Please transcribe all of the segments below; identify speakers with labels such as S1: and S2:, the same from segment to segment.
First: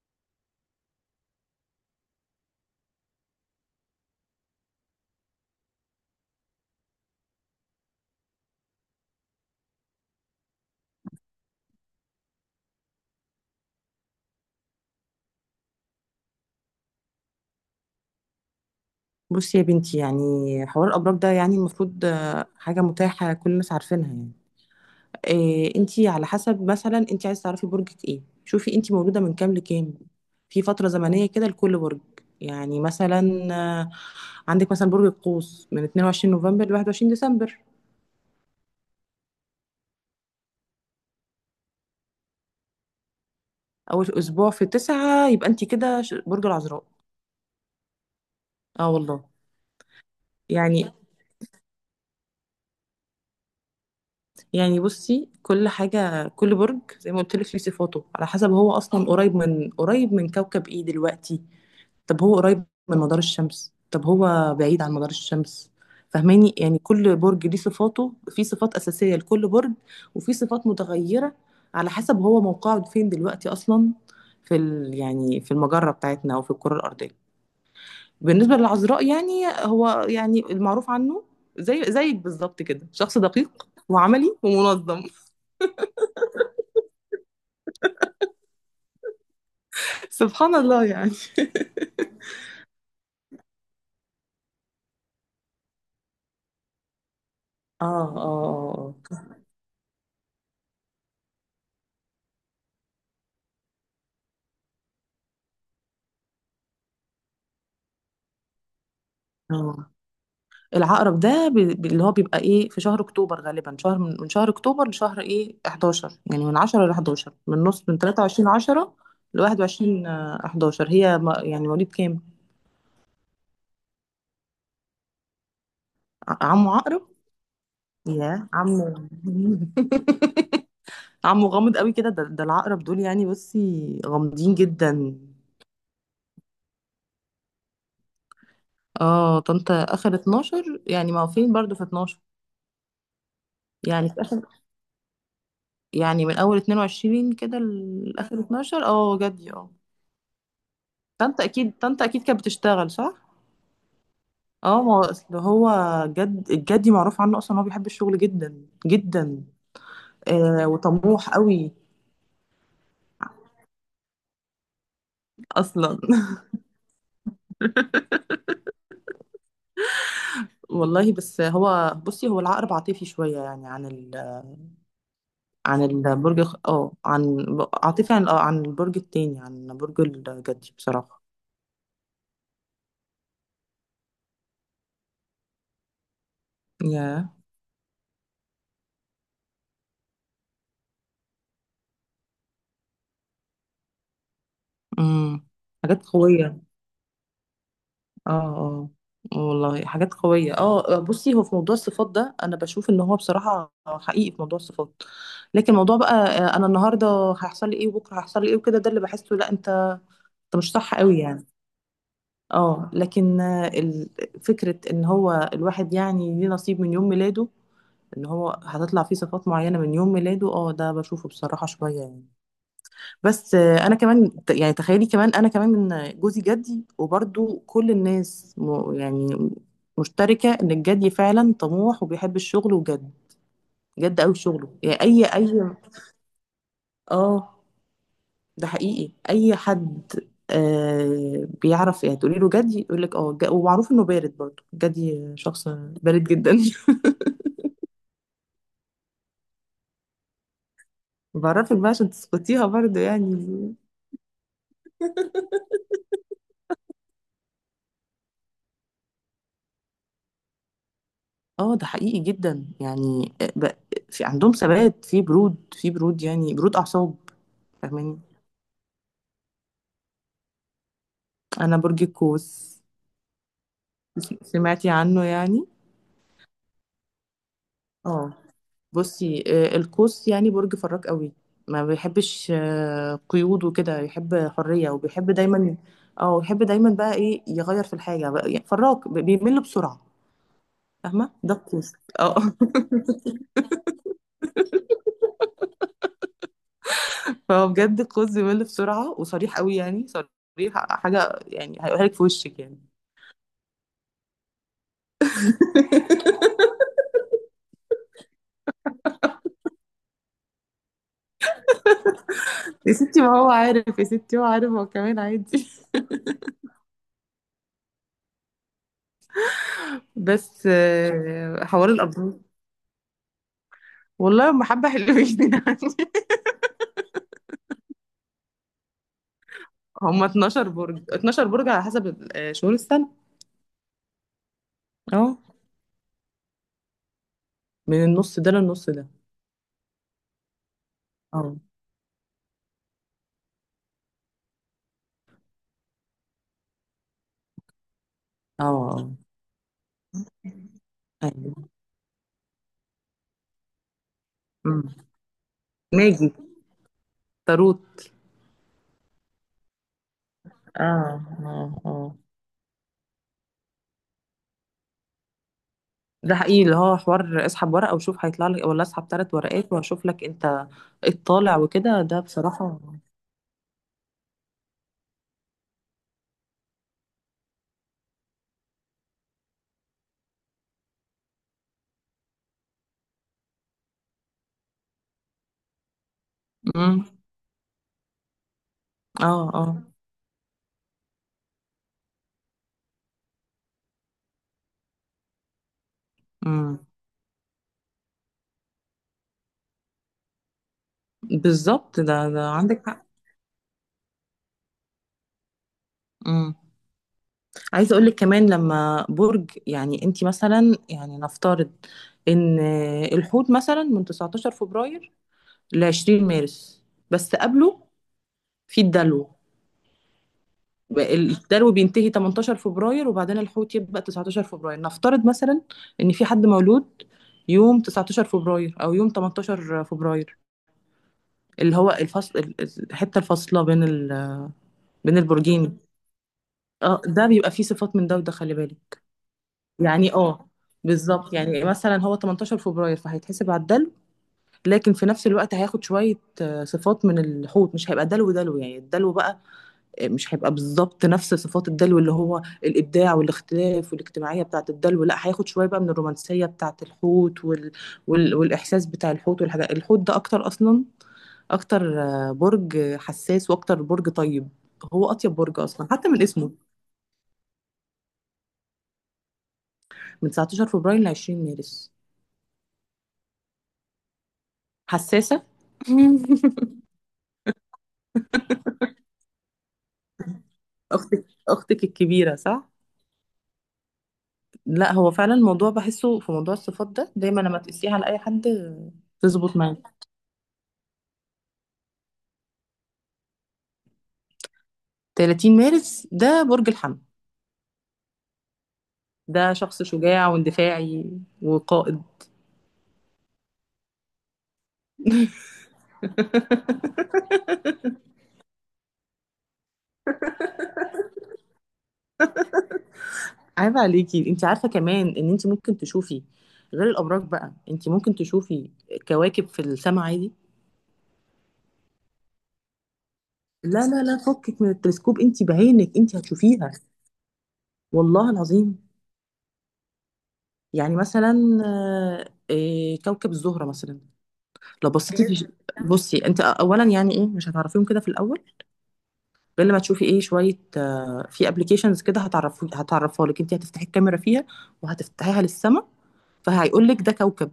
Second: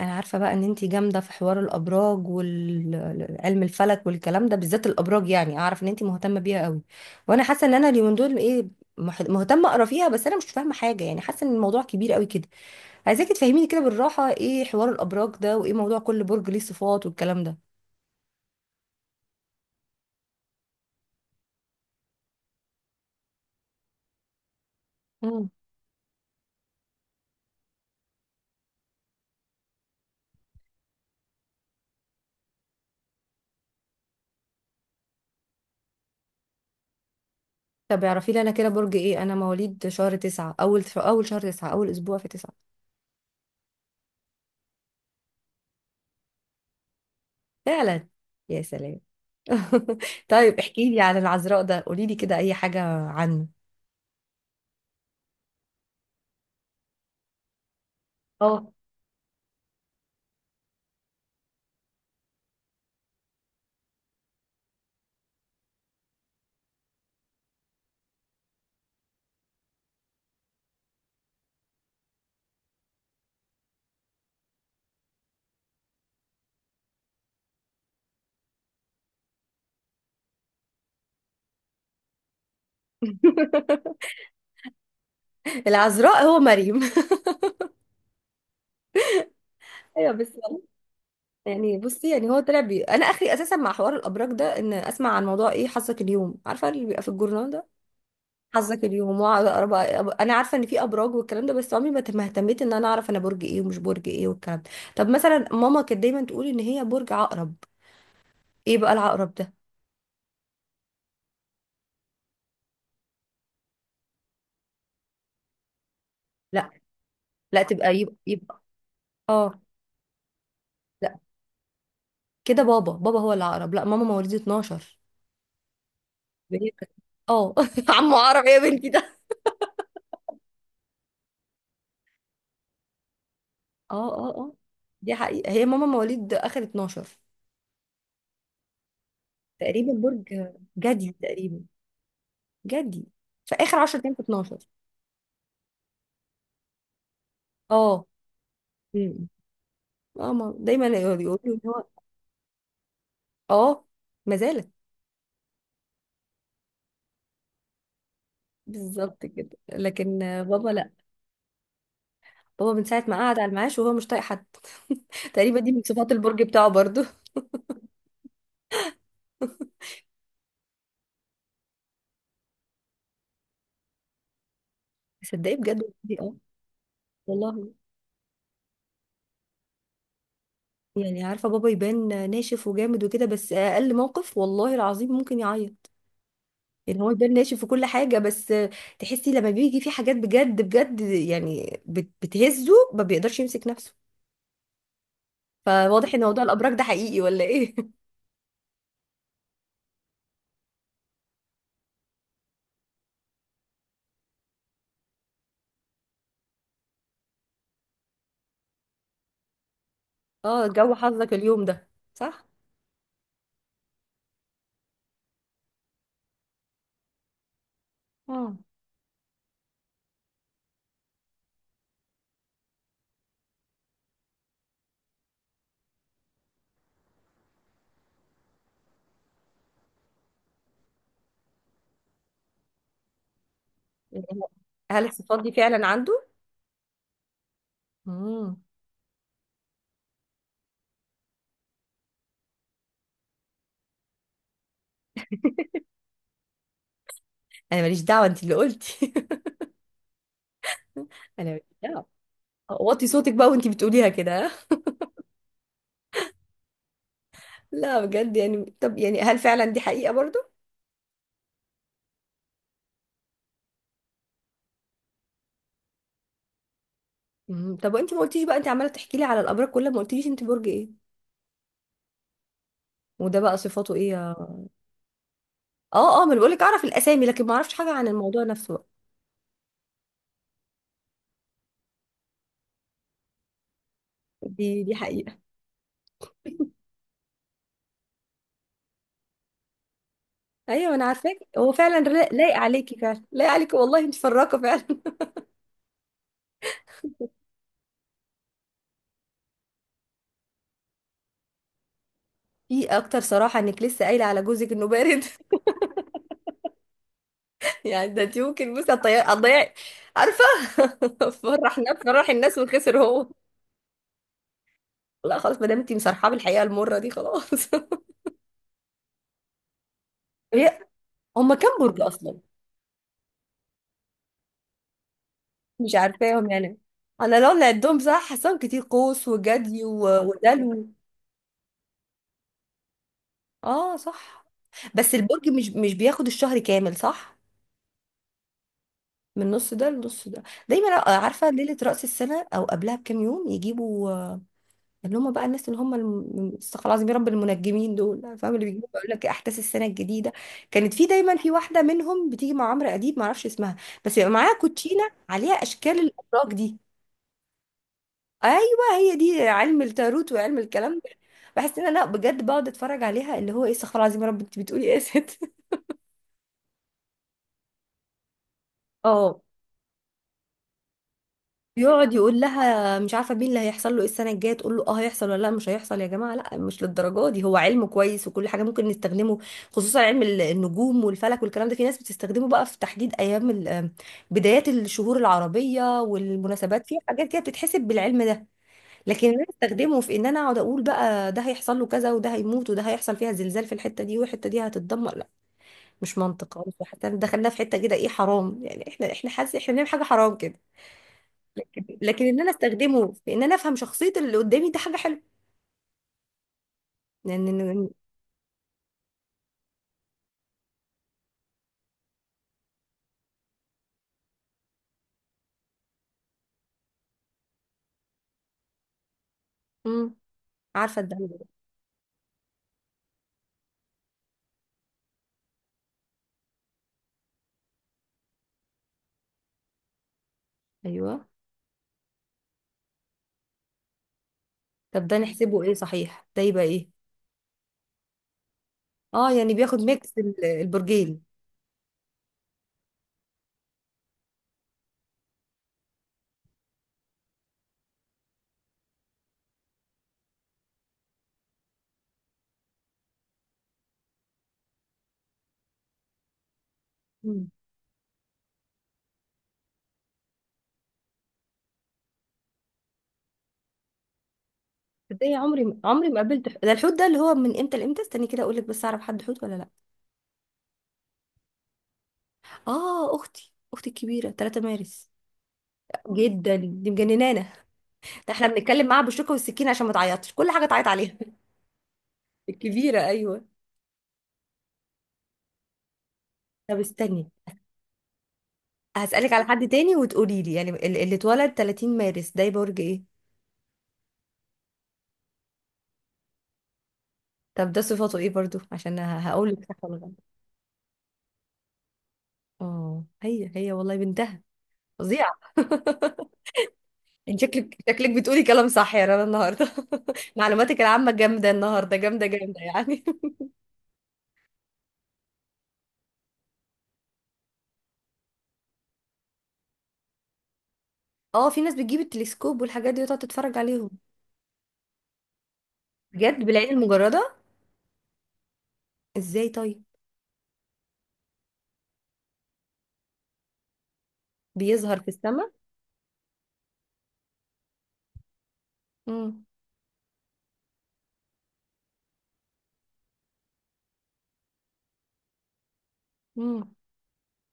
S1: انا عارفه بقى ان انتي جامده في حوار الابراج وعلم الفلك والكلام ده، بالذات الابراج، يعني اعرف ان انتي مهتمه بيها قوي. وانا حاسه ان انا اليومين دول ايه، مهتمه اقرا فيها. بس انا مش فاهمه حاجه، يعني حاسه ان الموضوع كبير قوي كده. عايزاكي تفهميني كده بالراحه، ايه حوار الابراج ده، وايه موضوع كل برج ليه صفات والكلام ده.
S2: بصي يا بنتي، يعني حوار الأبراج ده يعني المفروض حاجة متاحة كل الناس عارفينها يعني.
S1: مم.
S2: إيه؟ انتي على حسب، مثلا انتي عايزة تعرفي برجك ايه، شوفي انتي مولودة من كام لكام. في فترة زمنية كده لكل برج، يعني مثلا آه، عندك مثلا برج القوس من 22 نوفمبر ل 21 ديسمبر.
S1: طب اعرفي لي انا كده برج ايه؟ انا مواليد شهر تسعة، اول شهر تسعة، اول اسبوع في تسعة.
S2: أول أسبوع في تسعة يبقى انتي كده برج العذراء.
S1: فعلا. يا
S2: اه
S1: سلام.
S2: والله.
S1: طيب احكي
S2: يعني
S1: لي عن العذراء ده، قولي لي كده اي حاجه عنه.
S2: يعني بصي كل حاجة كل برج زي ما قلت لك ليه صفاته على حسب هو أصلا قريب من كوكب ايه دلوقتي. طب هو قريب من مدار الشمس؟ طب هو بعيد عن مدار الشمس؟ فهماني، يعني كل برج ليه صفاته، في صفات أساسية لكل برج وفي صفات متغيرة على حسب هو موقعه فين دلوقتي أصلا في ال يعني في المجرة بتاعتنا أو في الكرة الأرضية. بالنسبة للعذراء يعني، هو يعني المعروف عنه زي زيك بالظبط كده، شخص دقيق وعملي ومنظم.
S1: العذراء هو مريم. ايوه، بس
S2: سبحان
S1: والله.
S2: الله يعني.
S1: يعني بصي، يعني هو انا اخري اساسا مع حوار الابراج ده ان اسمع عن موضوع ايه حظك اليوم، عارفه اللي بيبقى في الجورنال ده،
S2: اه
S1: حظك
S2: اه
S1: اليوم
S2: اه.
S1: واقعد انا عارفه ان في ابراج والكلام ده، بس عمري ما اهتميت ان انا اعرف انا برج ايه ومش برج ايه والكلام ده. طب مثلا، ماما كانت دايما تقول ان هي برج عقرب. ايه بقى العقرب ده؟
S2: آه. العقرب ده اللي هو بيبقى ايه في شهر اكتوبر غالبا، شهر من شهر اكتوبر لشهر ايه 11، يعني من
S1: لا،
S2: 10 ل 11، من
S1: لا
S2: نص،
S1: تبقى،
S2: من
S1: يبقى
S2: 23
S1: يبقى
S2: 10 ل
S1: اه.
S2: 21 11.
S1: لا
S2: هي يعني مواليد كام؟
S1: كده بابا هو العقرب، لا، ماما مواليد 12، وهي
S2: عمو
S1: كانت-
S2: عقرب.
S1: اه. عمو عقرب
S2: يا
S1: ايه يا
S2: عمو.
S1: بنتي؟
S2: عمو غامض قوي كده، ده العقرب دول يعني بصي
S1: اه، اه، اه.
S2: غامضين
S1: دي
S2: جدا.
S1: حقيقة، هي ماما مواليد اخر 12.
S2: اه طنطا
S1: تقريبا
S2: اخر
S1: برج
S2: 12
S1: جدي،
S2: يعني ما هو فين
S1: تقريبا
S2: برضو في 12.
S1: جدي، في اخر 10
S2: يعني
S1: ايام
S2: في
S1: في
S2: اخر،
S1: 12.
S2: يعني من اول 22 كده
S1: اه،
S2: لاخر 12. اه
S1: امم
S2: جدي اه.
S1: اه، دايما يقولوا
S2: طنطا
S1: ان
S2: اكيد،
S1: هو.
S2: طنطا اكيد كانت بتشتغل صح.
S1: اه، ما زالت.
S2: اه ما هو اصل هو جد، الجدي معروف عنه اصلا إن هو بيحب الشغل جدا
S1: بالظبط
S2: جدا.
S1: كده، لكن
S2: آه
S1: بابا لا.
S2: وطموح قوي.
S1: بابا من ساعة ما قعد على المعاش وهو مش طايق حد. تقريبا دي من
S2: اصلا.
S1: صفات البرج بتاعه برضو.
S2: والله. بس هو بصي، هو العقرب عاطفي شويه، يعني عن
S1: تصدقي بجد
S2: عن
S1: والله، اه
S2: البرج اه، عن،
S1: والله.
S2: عاطفي عن اه عن البرج التاني، عن برج الجدي بصراحه.
S1: يعني عارفة، بابا يبان ناشف وجامد وكده، بس اقل موقف والله العظيم ممكن يعيط. يعني هو البان
S2: ياه.
S1: ناشف في كل حاجة، بس تحسي لما بيجي في حاجات بجد بجد، يعني بتهزه، ما بيقدرش يمسك نفسه.
S2: امم. حاجات
S1: فواضح ان موضوع
S2: قويه.
S1: الابراج ده حقيقي ولا ايه؟
S2: اه اه. آه والله حاجات قوية. اه بصي هو في موضوع الصفات ده انا بشوف ان هو بصراحة حقيقي في موضوع الصفات. لكن موضوع بقى انا النهاردة هيحصل لي ايه وبكرة هيحصل لي ايه وكده، ده اللي بحسه لا. انت انت
S1: اه،
S2: مش
S1: جو
S2: صح قوي
S1: حظك
S2: يعني.
S1: اليوم ده. صح.
S2: اه لكن فكرة ان هو الواحد يعني ليه نصيب من يوم ميلاده، ان
S1: اه.
S2: هو هتطلع فيه صفات معينة من يوم ميلاده، اه ده بشوفه بصراحة شوية يعني. بس انا كمان يعني تخيلي كمان انا كمان من جوزي جدي وبرضو كل الناس يعني مشتركة ان الجدي فعلا طموح وبيحب الشغل وجد، جد
S1: يعني
S2: قوي شغله، يعني
S1: هل
S2: اي
S1: الصفات دي
S2: اي.
S1: فعلا عنده؟
S2: اه
S1: امم.
S2: ده حقيقي اي حد آه بيعرف. يعني تقولي له جدي يقول لك اه ومعروف انه بارد برضو، جدي شخص بارد جدا.
S1: انا ماليش دعوة، انت اللي قلتي. انا ماليش
S2: بعرفك بقى
S1: دعوة.
S2: عشان تسقطيها برضو
S1: وطي صوتك
S2: يعني.
S1: بقى وانت بتقوليها كده. ها؟ لا بجد يعني، طب يعني هل فعلا دي حقيقة برضو؟
S2: اه ده حقيقي جدا يعني في عندهم ثبات، في برود يعني برود اعصاب.
S1: مم. طب انت
S2: فاهماني،
S1: ما قلتيش بقى، انت عمالة تحكي لي على الابراج كلها ما قلتيش انت برج ايه.
S2: انا برج القوس.
S1: وده بقى صفاته ايه؟
S2: سمعتي عنه يعني؟
S1: اه، اه. ما انا بقولك اعرف الاسامي، لكن ما اعرفش حاجه عن
S2: اه
S1: الموضوع نفسه بقى.
S2: بصي القوس يعني برج فراك قوي، ما بيحبش قيود وكده، يحب
S1: دي
S2: حرية
S1: دي
S2: وبيحب
S1: حقيقه.
S2: دايما. اه يحب دايما بقى ايه، يغير في الحاجة بقى، يعني فراك بيمل بسرعة.
S1: ايوه، انا
S2: فاهمة
S1: عارفاك،
S2: ده
S1: هو
S2: القوس.
S1: فعلا
S2: اه.
S1: لايق عليكي، فعلا لايق عليكي، والله انت فراقه فعلا.
S2: فهو بجد القوس بيمل بسرعة وصريح قوي، يعني صريح، حاجة يعني هيقولها لك في وشك يعني.
S1: في اكتر صراحه انك لسه قايله على جوزك انه بارد؟ يعني ده انت ممكن، بصي، هتضيعي هتضيعي، عارفه. فرح الناس، فرح الناس،
S2: يا
S1: وخسر
S2: ستي
S1: هو.
S2: ما هو عارف يا ستي، هو عارف، هو كمان
S1: لا خلاص، ما
S2: عادي.
S1: دام انت مصرحه بالحقيقه المره دي، خلاص.
S2: بس
S1: هي، هما كام
S2: حوار
S1: برج
S2: الابراج.
S1: اصلا؟
S2: والله هم حبه حلوين. يعني
S1: مش عارفاهم يعني. انا لو نعدهم صح حاساهم كتير، قوس وجدي
S2: هم 12
S1: ودلو.
S2: برج، 12 برج على حسب شهور السنه.
S1: اه صح. بس
S2: اه.
S1: البرج مش بياخد الشهر كامل، صح؟
S2: من النص ده للنص ده.
S1: من نص ده لنص ده. دايما عارفه
S2: اه
S1: ليله راس السنه او قبلها بكام يوم يجيبوا، اللي هم بقى الناس، اللي هم استغفر الله العظيم يا رب، المنجمين دول، فاهم،
S2: اه
S1: اللي بيجيبوا يقول
S2: اه.
S1: لك احداث السنه الجديده. كانت في دايما في
S2: ايوه.
S1: واحده منهم بتيجي مع عمرو اديب، ما اعرفش اسمها. بس بيبقى معاها
S2: أمم.
S1: كوتشينه عليها اشكال
S2: ماجي.
S1: الابراج دي.
S2: تاروت.
S1: ايوه، هي دي علم التاروت وعلم
S2: اه
S1: الكلام ده. بحس
S2: اه
S1: ان انا
S2: اه.
S1: بجد بقعد اتفرج عليها، اللي هو ايه؟ استغفر الله العظيم يا رب، انت بتقولي ايه يا ست؟
S2: ده حقيقي، اللي هو حوار اسحب ورقه وشوف هيطلع لك، ولا اسحب ثلاث ورقات واشوف لك انت ايه الطالع وكده،
S1: بيقعد
S2: ده
S1: يقول
S2: بصراحه.
S1: لها مش عارفه مين، اللي هيحصل له ايه السنه الجايه، تقول له اه هيحصل، ولا لا مش هيحصل. يا جماعه لا، مش للدرجه دي. هو علم كويس وكل حاجه ممكن نستخدمه، خصوصا علم النجوم والفلك والكلام ده. في ناس بتستخدمه بقى في تحديد ايام بدايات الشهور العربيه والمناسبات، في
S2: امم.
S1: حاجات كده بتتحسب بالعلم ده. لكن
S2: اه
S1: انا
S2: اه.
S1: استخدمه في ان انا اقعد اقول بقى ده هيحصل له كذا، وده هيموت، وده هيحصل فيها زلزال في الحته دي، والحته دي هتتدمر؟ لا. مش منطق خالص،
S2: امم
S1: وحتى دخلنا في حته كده ايه، حرام يعني، احنا حاسس احنا بنعمل حاجه حرام كده.
S2: بالظبط.
S1: لكن ان
S2: ده
S1: انا
S2: عندك.
S1: استخدمه في ان انا افهم شخصية اللي قدامي، ده حاجة حلوة.
S2: امم.
S1: لان لأن-
S2: عايزه اقول لك كمان، لما برج يعني انت مثلا يعني نفترض ان الحوت مثلا من 19 فبراير ل 20 مارس. بس قبله في الدلو
S1: امم. عارفة
S2: بقى.
S1: الدعم ده.
S2: الدلو بينتهي 18 فبراير وبعدين الحوت يبقى 19 فبراير. نفترض مثلا ان في حد مولود يوم 19 فبراير او يوم 18 فبراير،
S1: ايوه.
S2: اللي هو الفصل، الحته الفاصله
S1: طب ده
S2: بين
S1: نحسبه ايه
S2: البرجين.
S1: صحيح؟ ده يبقى ايه؟
S2: اه ده بيبقى فيه صفات من ده وده، خلي بالك.
S1: اه، يعني بياخد
S2: يعني
S1: ميكس
S2: اه
S1: البرجين.
S2: بالظبط، يعني مثلا هو 18 فبراير فهيتحسب على الدلو، لكن في نفس الوقت هياخد شوية صفات من الحوت، مش هيبقى دلو دلو يعني، الدلو بقى مش هيبقى بالظبط نفس صفات الدلو اللي هو الإبداع والاختلاف والاجتماعية بتاعة الدلو. لا هياخد شوية بقى من الرومانسية بتاعة الحوت
S1: امم.
S2: والإحساس بتاع الحوت والحاجات. الحوت ده أكتر أصلا، أكتر برج حساس وأكتر برج طيب، هو أطيب
S1: ازاي؟
S2: برج أصلا
S1: عمري
S2: حتى
S1: ما
S2: من
S1: قابلت
S2: اسمه.
S1: ده. الحوت ده اللي هو من امتى لامتى؟ استني كده اقول لك، بس اعرف حد حوت ولا لا.
S2: من 19 فبراير ل 20 مارس.
S1: اه، اختي الكبيرة 3 مارس.
S2: حساسة.
S1: جدا، دي مجننانا. ده احنا بنتكلم معاها بالشوكة والسكينة عشان ما تعيطش، كل حاجة تعيط عليها.
S2: اختك، اختك الكبيره صح.
S1: الكبيرة، ايوه.
S2: لا هو فعلا الموضوع بحسه في موضوع
S1: طب
S2: الصفات ده
S1: استني،
S2: دايما لما تقسيه على اي حد
S1: هسألك على
S2: تظبط
S1: حد
S2: معاه.
S1: تاني وتقولي لي، يعني اللي اتولد 30 مارس ده برج ايه؟
S2: 30 مارس ده برج الحمل.
S1: طب ده صفاته ايه برضو، عشان هقول
S2: ده
S1: لك صح
S2: شخص
S1: ولا غلط.
S2: شجاع واندفاعي وقائد.
S1: اه، هي والله بنتها فظيعة. انت شكلك شكلك بتقولي كلام صح يا رنا النهارده. معلوماتك العامة جامدة النهارده، جامدة جامدة يعني.
S2: عيب عليكي. انت عارفه كمان ان انت ممكن تشوفي غير الابراج بقى، انت ممكن تشوفي كواكب في السماء عادي.
S1: اه، في ناس بتجيب التلسكوب والحاجات دي وتقعد تتفرج
S2: لا
S1: عليهم.
S2: لا لا، فكك من التلسكوب، انت بعينك انت
S1: بجد؟ بالعين
S2: هتشوفيها.
S1: المجردة؟
S2: والله العظيم.
S1: ازاي طيب؟
S2: يعني مثلا كوكب الزهره مثلا، لو
S1: بيظهر في
S2: بصيتي في،
S1: السماء؟
S2: بصي انت اولا يعني ايه، مش هتعرفيهم كده في الاول
S1: امم.
S2: غير لما تشوفي ايه شويه في ابلكيشنز كده هتعرفوا، هتعرفها لك، انت هتفتحي الكاميرا فيها وهتفتحيها للسما
S1: امم.
S2: فهيقول لك ده كوكب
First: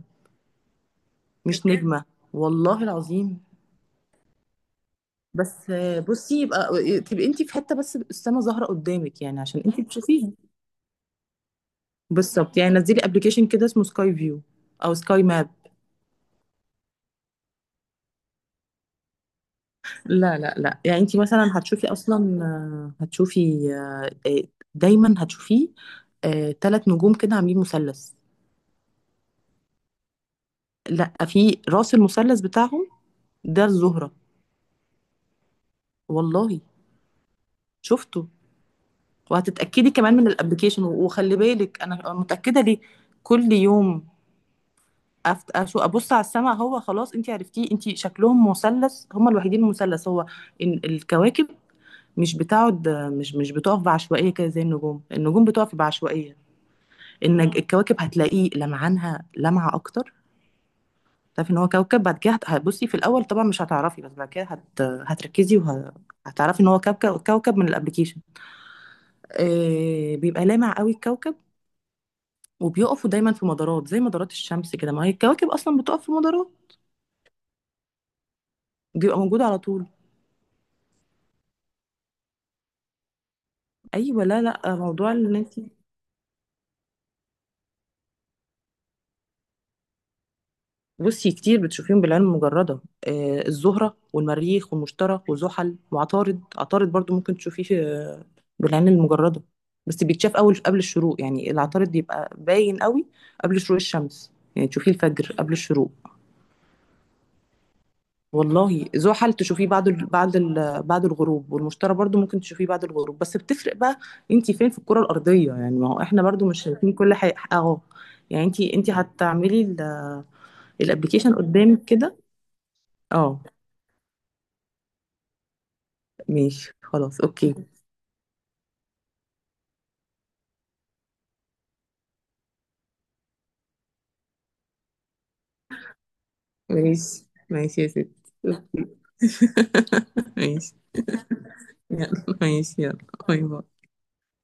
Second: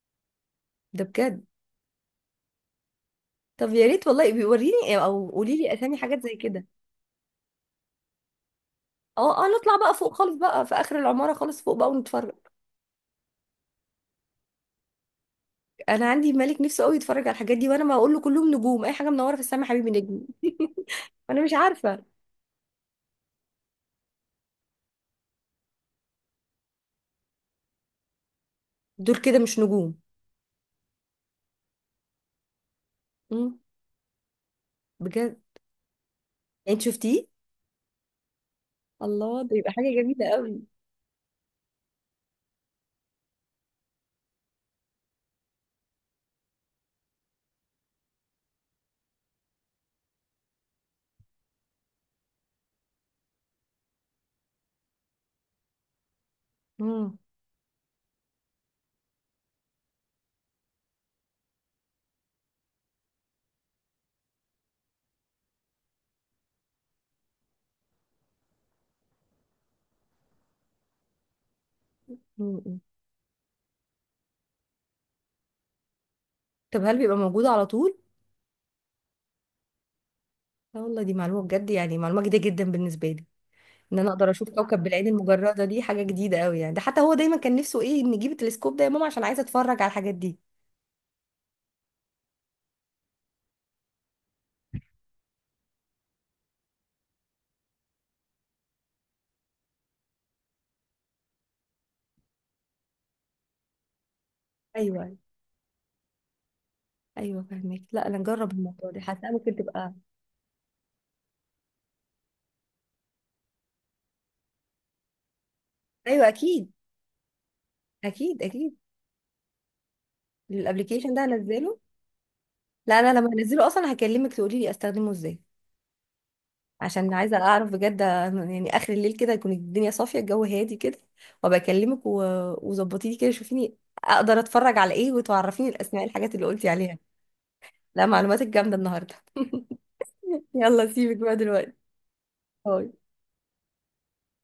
S1: ده بجد؟
S2: مش نجمه. والله العظيم.
S1: طب يا ريت والله بيوريني، او قولي
S2: بس
S1: لي اسامي حاجات زي
S2: بصي
S1: كده.
S2: يبقى تبقي انت في حته بس السما ظاهره قدامك يعني
S1: اه، اه.
S2: عشان
S1: نطلع
S2: انت
S1: بقى فوق
S2: تشوفيها.
S1: خالص بقى، في اخر العماره خالص فوق بقى ونتفرج.
S2: بالظبط، يعني نزلي ابلكيشن كده اسمه سكاي فيو او سكاي ماب.
S1: انا عندي ملك نفسه قوي يتفرج على الحاجات دي، وانا ما اقول له كلهم نجوم، اي حاجه منوره في السماء حبيبي نجم.
S2: لا لا لا يعني انت
S1: انا مش
S2: مثلا هتشوفي
S1: عارفه.
S2: اصلا آه، هتشوفي آه، آه، دايما هتشوفيه ثلاث نجوم كده عاملين مثلث.
S1: دول كده مش نجوم؟
S2: لا في راس المثلث بتاعهم
S1: امم.
S2: ده الزهرة.
S1: بجد؟
S2: والله.
S1: يعني انت شفتيه؟
S2: شفته.
S1: الله، ده يبقى حاجه
S2: وهتتأكدي كمان من
S1: جميله قوي.
S2: الابليكيشن. وخلي بالك انا متأكدة ليه، كل يوم ابص على السماء. هو خلاص انت عرفتيه، انت شكلهم مثلث، هم الوحيدين المثلث. هو إن الكواكب مش بتقعد، مش بتقف بعشوائية كده زي النجوم، النجوم بتقف بعشوائية.
S1: امم.
S2: ان الكواكب هتلاقيه لمعانها لمعة اكتر، تعرفي ان هو كوكب. بعد كده هتبصي في الاول طبعا مش هتعرفي، بس بعد كده هتركزي وهتعرفي ان هو كوكب، كوكب من الابليكيشن. بيبقى لامع قوي الكوكب.
S1: أمم.
S2: وبيقفوا دايما في مدارات زي مدارات الشمس كده، ما هي الكواكب اصلا بتقف في مدارات.
S1: طب هل بيبقى موجود على طول؟
S2: بيبقى موجود على طول.
S1: لا والله، دي معلومه بجد، يعني معلومه جديده جدا بالنسبه لي. ان انا
S2: ايوه
S1: اقدر
S2: لا
S1: اشوف
S2: لا،
S1: كوكب بالعين
S2: موضوع ان انت
S1: المجرده، دي حاجه جديده قوي. يعني ده حتى هو دايما كان نفسه ايه، نجيب التلسكوب ده يا ماما عشان عايزه اتفرج على الحاجات دي.
S2: بصي كتير بتشوفيهم بالعين المجردة. الزهرة والمريخ والمشتري وزحل وعطارد. عطارد برضو ممكن تشوفيه بالعين المجردة. بس بيتشاف أول قبل الشروق، يعني العطارد بيبقى باين قوي قبل شروق الشمس، يعني تشوفيه
S1: ايوه،
S2: الفجر قبل الشروق.
S1: ايوه فاهمك. لا انا نجرب
S2: والله
S1: الموضوع ده، حاسه
S2: زحل
S1: ممكن
S2: تشوفيه
S1: تبقى.
S2: بعد الغروب. والمشتري برضو ممكن تشوفيه بعد الغروب، بس بتفرق بقى انتي فين في الكرة الأرضية، يعني ما هو احنا
S1: ايوه،
S2: برضو مش
S1: اكيد،
S2: شايفين كل حاجة اهو.
S1: اكيد،
S2: يعني انتي،
S1: اكيد.
S2: هتعملي
S1: الابلكيشن ده
S2: الابلكيشن
S1: هنزله.
S2: قدامك كده.
S1: لا، انا لما
S2: اه
S1: هنزله اصلا هكلمك تقولي لي استخدمه ازاي.
S2: ماشي
S1: عشان
S2: خلاص
S1: عايزه
S2: اوكي.
S1: اعرف بجد، يعني اخر الليل كده يكون الدنيا صافيه الجو هادي كده، وابقى اكلمك وظبطي لي كده شوفيني، اقدر اتفرج على ايه، وتعرفيني الاسماء الحاجات اللي قلتي عليها.
S2: ماشي ماشي يا
S1: لا،
S2: ستي.
S1: معلوماتك جامده النهارده.
S2: ماشي.
S1: يلا سيبك بقى دلوقتي.
S2: يلا ماشي، يلا
S1: باي.
S2: باي باي.